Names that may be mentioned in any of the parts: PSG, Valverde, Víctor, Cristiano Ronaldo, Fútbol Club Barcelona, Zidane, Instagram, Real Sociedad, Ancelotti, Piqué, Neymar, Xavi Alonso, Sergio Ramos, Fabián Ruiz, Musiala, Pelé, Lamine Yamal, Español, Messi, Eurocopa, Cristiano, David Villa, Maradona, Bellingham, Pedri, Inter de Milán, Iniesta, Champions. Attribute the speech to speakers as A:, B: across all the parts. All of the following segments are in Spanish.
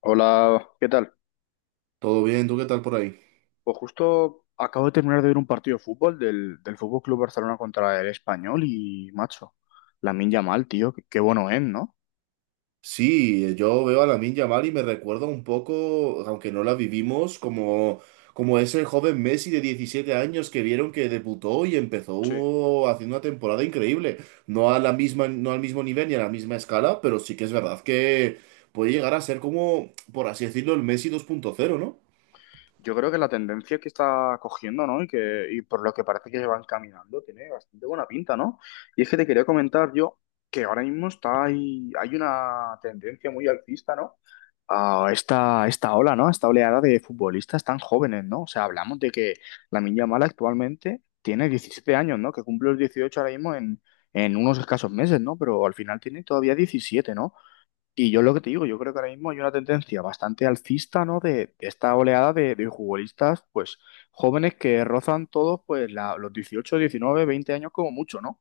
A: Hola, ¿qué tal?
B: Todo bien, ¿tú qué tal por ahí?
A: Pues justo acabo de terminar de ver un partido de fútbol del Fútbol Club Barcelona contra el Español y, macho, Lamine Yamal, tío, qué bueno es, ¿no?
B: Sí, yo veo a Lamine Yamal y me recuerda un poco, aunque no la vivimos, como, como ese joven Messi de 17 años que vieron que debutó y empezó
A: Sí.
B: haciendo una temporada increíble. No a la misma, no al mismo nivel ni a la misma escala, pero sí que es verdad que puede llegar a ser como, por así decirlo, el Messi 2.0, ¿no?
A: Yo creo que la tendencia que está cogiendo, ¿no? Y por lo que parece que van caminando, tiene bastante buena pinta, ¿no? Y es que te quería comentar yo que ahora mismo hay una tendencia muy alcista, ¿no? A esta ola, ¿no? A esta oleada de futbolistas tan jóvenes, ¿no? O sea, hablamos de que la Yamal actualmente tiene 17 años, ¿no? Que cumple los 18 ahora mismo en unos escasos meses, ¿no? Pero al final tiene todavía 17, ¿no? Y yo lo que te digo, yo creo que ahora mismo hay una tendencia bastante alcista, ¿no? De esta oleada de futbolistas, pues jóvenes que rozan todos, pues los 18, 19, 20 años como mucho, ¿no?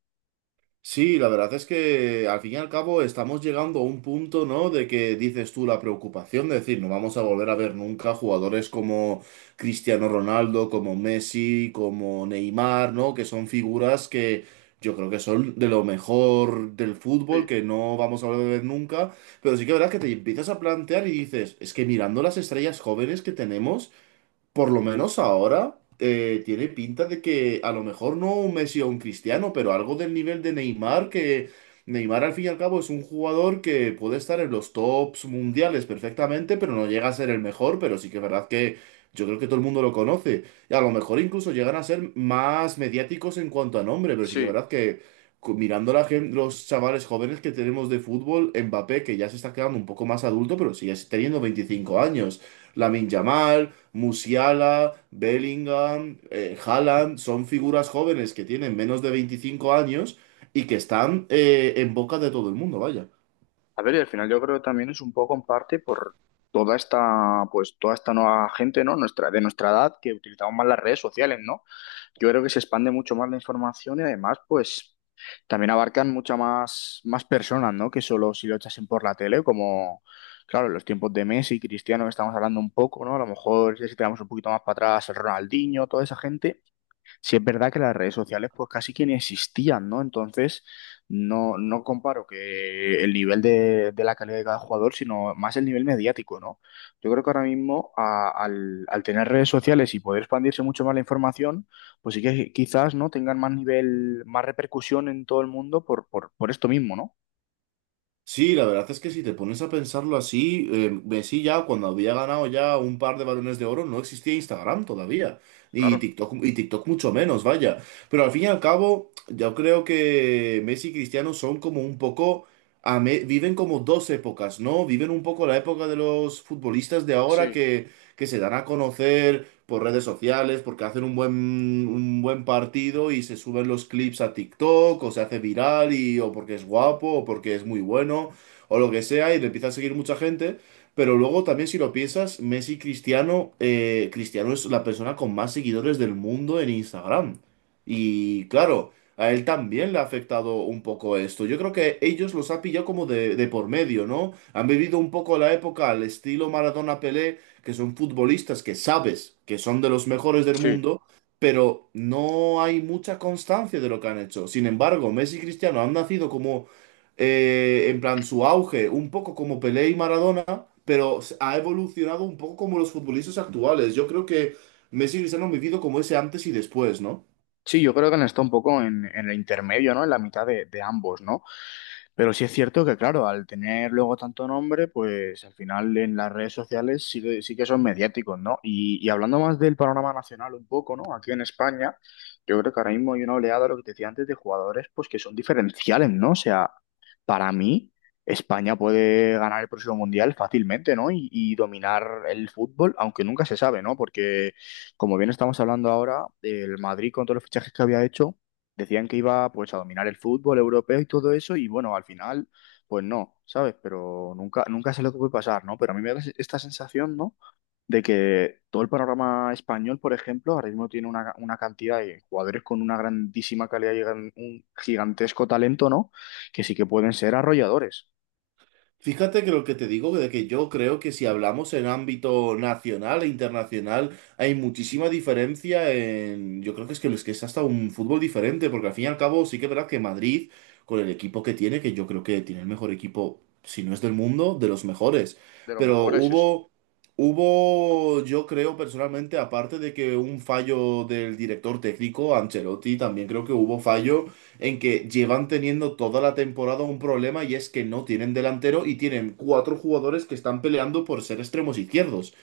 B: Sí, la verdad es que al fin y al cabo estamos llegando a un punto, ¿no? De que dices tú la preocupación de decir, no vamos a volver a ver nunca jugadores como Cristiano Ronaldo, como Messi, como Neymar, ¿no? Que son figuras que yo creo que son de lo mejor del fútbol,
A: Sí,
B: que no vamos a volver a ver nunca. Pero sí que la verdad que te empiezas a plantear y dices, es que mirando las estrellas jóvenes que tenemos. Por lo menos ahora tiene pinta de que a lo mejor no un Messi o un Cristiano, pero algo del nivel de Neymar, que Neymar al fin y al cabo es un jugador que puede estar en los tops mundiales perfectamente, pero no llega a ser el mejor, pero sí que es verdad que yo creo que todo el mundo lo conoce. Y a lo mejor incluso llegan a ser más mediáticos en cuanto a nombre, pero sí que es
A: sí.
B: verdad que mirando la los chavales jóvenes que tenemos de fútbol, Mbappé, que ya se está quedando un poco más adulto, pero sigue teniendo 25 años. Lamine Yamal, Musiala, Bellingham, Haaland, son figuras jóvenes que tienen menos de 25 años y que están en boca de todo el mundo, vaya.
A: A ver, y al final yo creo que también es un poco en parte por toda esta, pues toda esta nueva gente, ¿no? Nuestra, de nuestra edad, que utilizamos más las redes sociales, ¿no? Yo creo que se expande mucho más la información y además, pues también abarcan muchas más personas, ¿no? Que solo si lo echasen por la tele, como, claro, los tiempos de Messi, Cristiano, que estamos hablando un poco, ¿no? A lo mejor si tiramos un poquito más para atrás, el Ronaldinho, toda esa gente. Sí, es verdad que las redes sociales pues casi que ni existían, ¿no? Entonces, no, no comparo que el nivel de la calidad de cada jugador, sino más el nivel mediático, ¿no? Yo creo que ahora mismo al tener redes sociales y poder expandirse mucho más la información, pues sí que quizás, ¿no? Tengan más nivel, más repercusión en todo el mundo por esto mismo, ¿no?
B: Sí, la verdad es que si te pones a pensarlo así, Messi ya cuando había ganado ya un par de balones de oro no existía Instagram todavía,
A: Claro,
B: y TikTok mucho menos, vaya. Pero al fin y al cabo, yo creo que Messi y Cristiano son como un poco, viven como dos épocas, ¿no? Viven un poco la época de los futbolistas de ahora
A: sí,
B: que, se dan a conocer, por redes sociales, porque hacen un buen partido y se suben los clips a TikTok, o se hace viral, y, o porque es guapo, o porque es muy bueno, o lo que sea, y le empieza a seguir mucha gente. Pero luego también si lo piensas, Messi y Cristiano, Cristiano es la persona con más seguidores del mundo en Instagram. Y claro, a él también le ha afectado un poco esto. Yo creo que ellos los ha pillado como de por medio, ¿no? Han vivido un poco la época al estilo Maradona-Pelé, que son futbolistas que sabes que son de los mejores del
A: sí.
B: mundo, pero no hay mucha constancia de lo que han hecho. Sin embargo, Messi y Cristiano han nacido como, en plan, su auge, un poco como Pelé y Maradona, pero ha evolucionado un poco como los futbolistas actuales. Yo creo que Messi y Cristiano han vivido como ese antes y después, ¿no?
A: Sí, yo creo que han estado un poco en el intermedio, ¿no? En la mitad de ambos, ¿no? Pero sí es cierto que, claro, al tener luego tanto nombre, pues al final en las redes sociales sí que son mediáticos, ¿no? Y hablando más del panorama nacional un poco, ¿no? Aquí en España, yo creo que ahora mismo hay una oleada, lo que te decía antes, de jugadores, pues que son diferenciales, ¿no? O sea, para mí, España puede ganar el próximo mundial fácilmente, ¿no? Y dominar el fútbol, aunque nunca se sabe, ¿no? Porque como bien estamos hablando ahora, el Madrid con todos los fichajes que había hecho, decían que iba pues a dominar el fútbol europeo y todo eso, y bueno, al final, pues no, ¿sabes? Pero nunca, nunca sé lo que puede pasar, ¿no? Pero a mí me da esta sensación, ¿no? De que todo el panorama español, por ejemplo, ahora mismo tiene una cantidad de jugadores con una grandísima calidad y un gigantesco talento, ¿no? Que sí que pueden ser arrolladores,
B: Fíjate que lo que te digo, de que yo creo que si hablamos en ámbito nacional e internacional, hay muchísima diferencia en... Yo creo que es que es hasta un fútbol diferente, porque al fin y al cabo sí que es verdad que Madrid, con el equipo que tiene, que yo creo que tiene el mejor equipo, si no es del mundo, de los mejores.
A: de los
B: Pero
A: mejores, sí, sí,
B: hubo, yo creo personalmente, aparte de que un fallo del director técnico, Ancelotti, también creo que hubo fallo en que llevan teniendo toda la temporada un problema y es que no tienen delantero y tienen cuatro jugadores que están peleando por ser extremos izquierdos.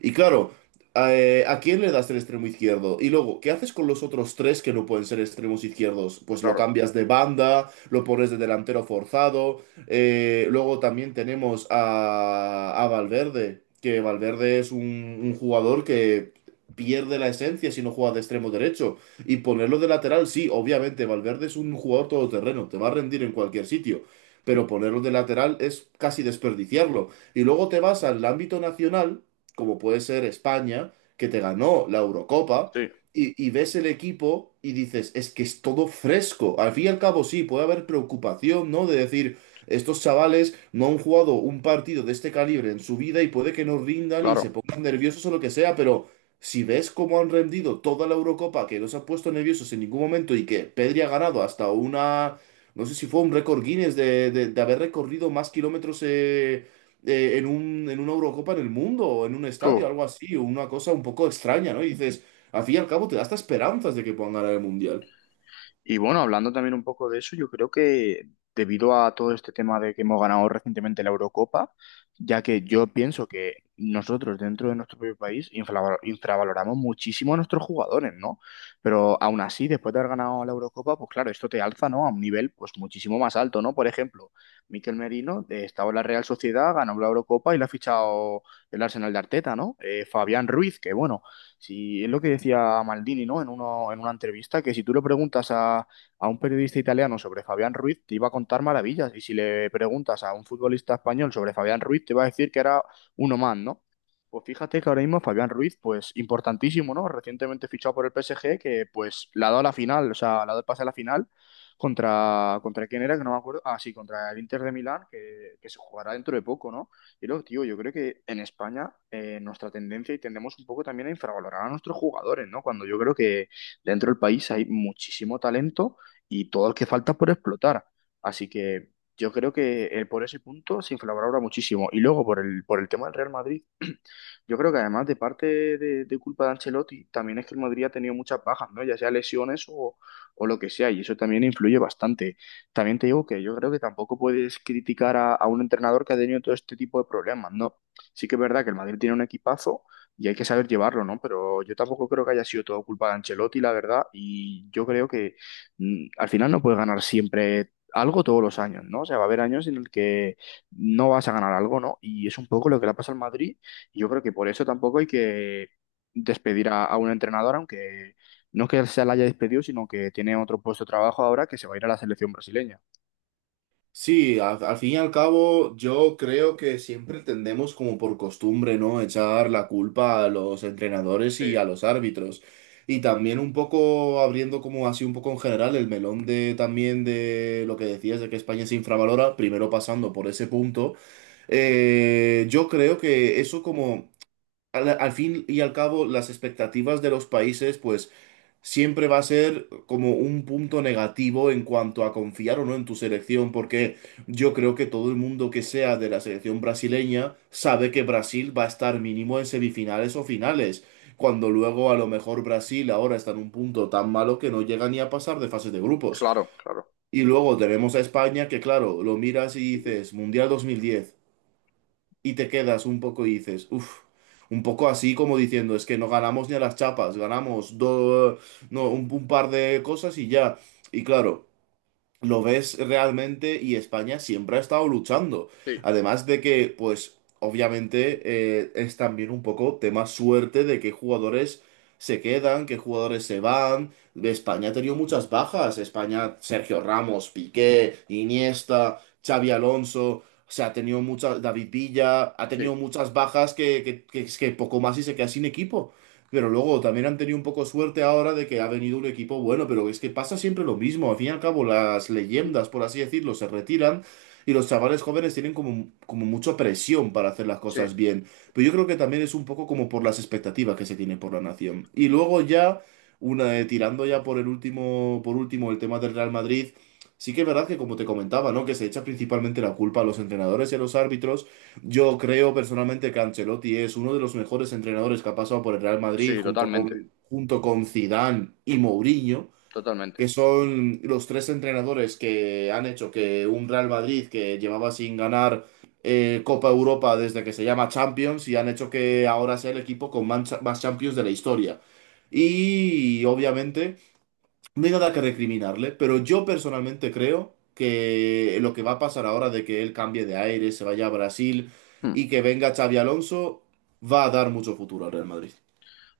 B: Y claro, ¿a quién le das el extremo izquierdo? Y luego, ¿qué haces con los otros tres que no pueden ser extremos izquierdos? Pues lo
A: claro,
B: cambias de banda, lo pones de delantero forzado. Luego también tenemos a, Valverde, que Valverde es un jugador que pierde la esencia si no juega de extremo derecho. Y ponerlo de lateral, sí, obviamente, Valverde es un jugador todoterreno, te va a rendir en cualquier sitio, pero ponerlo de lateral es casi desperdiciarlo. Y luego te vas al ámbito nacional, como puede ser España, que te ganó la Eurocopa,
A: sí,
B: y ves el equipo y dices, es que es todo fresco. Al fin y al cabo, sí, puede haber preocupación, ¿no? De decir, estos chavales no han jugado un partido de este calibre en su vida y puede que no rindan y se
A: claro.
B: pongan nerviosos o lo que sea, pero... Si ves cómo han rendido toda la Eurocopa, que no se han puesto nerviosos en ningún momento y que Pedri ha ganado hasta una, no sé si fue un récord Guinness de, de haber recorrido más kilómetros en una Eurocopa en el mundo o en un
A: Uf.
B: estadio, algo así, o una cosa un poco extraña, ¿no? Y dices, al fin y al cabo te da hasta esperanzas de que puedan ganar el Mundial.
A: Y bueno, hablando también un poco de eso, yo creo que debido a todo este tema de que hemos ganado recientemente la Eurocopa, ya que yo pienso que nosotros dentro de nuestro propio país infravaloramos muchísimo a nuestros jugadores, ¿no? Pero aún así, después de haber ganado la Eurocopa, pues claro, esto te alza, ¿no? A un nivel pues muchísimo más alto, ¿no? Por ejemplo, Mikel Merino estaba en la Real Sociedad, ganó la Eurocopa y le ha fichado el Arsenal de Arteta, ¿no? Fabián Ruiz, que bueno. Si es lo que decía Maldini, ¿no? En una entrevista, que si tú le preguntas a, un periodista italiano sobre Fabián Ruiz, te iba a contar maravillas. Y si le preguntas a un futbolista español sobre Fabián Ruiz, te va a decir que era uno más, ¿no? Pues fíjate que ahora mismo Fabián Ruiz, pues importantísimo, ¿no? Recientemente fichado por el PSG, que pues le ha dado la final, o sea, le ha dado el pase a la final contra quién era, que no me acuerdo. Ah, sí, contra el Inter de Milán, que se jugará dentro de poco, ¿no? Y luego, tío, yo creo que en España nuestra tendencia y tendemos un poco también a infravalorar a nuestros jugadores, ¿no? Cuando yo creo que dentro del país hay muchísimo talento y todo el que falta por explotar. Así que yo creo que por ese punto se infravalora muchísimo. Y luego por el, tema del Real Madrid. Yo creo que además de parte de culpa de Ancelotti, también es que el Madrid ha tenido muchas bajas, ¿no? Ya sea lesiones o lo que sea, y eso también influye bastante. También te digo que yo creo que tampoco puedes criticar a un entrenador que ha tenido todo este tipo de problemas, ¿no? Sí que es verdad que el Madrid tiene un equipazo y hay que saber llevarlo, ¿no? Pero yo tampoco creo que haya sido todo culpa de Ancelotti, la verdad, y yo creo que al final no puedes ganar siempre algo todos los años, ¿no? O sea, va a haber años en el que no vas a ganar algo, ¿no? Y es un poco lo que le pasa al Madrid, yo creo que por eso tampoco hay que despedir a, un entrenador, aunque no es que se la haya despedido, sino que tiene otro puesto de trabajo ahora que se va a ir a la selección brasileña.
B: Sí, al fin y al cabo, yo creo que siempre tendemos como por costumbre, ¿no? Echar la culpa a los entrenadores
A: Sí,
B: y a los árbitros. Y también un poco abriendo como así un poco en general el melón de también de lo que decías de que España se infravalora, primero pasando por ese punto, yo creo que eso como al fin y al cabo las expectativas de los países pues siempre va a ser como un punto negativo en cuanto a confiar o no en tu selección, porque yo creo que todo el mundo que sea de la selección brasileña sabe que Brasil va a estar mínimo en semifinales o finales, cuando luego a lo mejor Brasil ahora está en un punto tan malo que no llega ni a pasar de fases de grupos.
A: claro, claro.
B: Y luego tenemos a España que claro, lo miras y dices, Mundial 2010 y te quedas un poco y dices, uff, un poco así como diciendo, es que no ganamos ni a las chapas, ganamos do- no, un par de cosas y ya. Y claro lo ves realmente y España siempre ha estado luchando.
A: Sí,
B: Además de que, pues, obviamente es también un poco tema suerte de qué jugadores se quedan, qué jugadores se van. España ha tenido muchas bajas. España, Sergio Ramos, Piqué, Iniesta, Xavi Alonso. O sea, ha tenido muchas, David Villa, ha
A: sí,
B: tenido muchas bajas es que poco más y se queda sin equipo. Pero luego también han tenido un poco suerte ahora de que ha venido un equipo bueno, pero es que pasa siempre lo mismo. Al fin y al cabo, las leyendas, por así decirlo, se retiran y los chavales jóvenes tienen como, como mucha presión para hacer las
A: sí,
B: cosas bien. Pero yo creo que también es un poco como por las expectativas que se tienen por la nación. Y luego ya, tirando ya por el último, por último, el tema del Real Madrid. Sí que es verdad que, como te comentaba, ¿no? Que se echa principalmente la culpa a los entrenadores y a los árbitros. Yo creo personalmente que Ancelotti es uno de los mejores entrenadores que ha pasado por el Real Madrid
A: sí,
B: junto
A: totalmente,
B: con, junto con Zidane y Mourinho, que
A: totalmente.
B: son los tres entrenadores que han hecho que un Real Madrid que llevaba sin ganar Copa Europa desde que se llama Champions y han hecho que ahora sea el equipo con mancha- más Champions de la historia. Y obviamente... No hay nada que recriminarle, pero yo personalmente creo que lo que va a pasar ahora de que él cambie de aire, se vaya a Brasil
A: Hmm.
B: y que venga Xavi Alonso, va a dar mucho futuro al Real Madrid.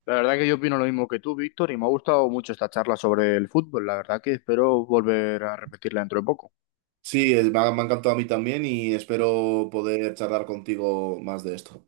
A: La verdad que yo opino lo mismo que tú, Víctor, y me ha gustado mucho esta charla sobre el fútbol. La verdad que espero volver a repetirla dentro de poco.
B: Sí, me ha encantado a mí también y espero poder charlar contigo más de esto.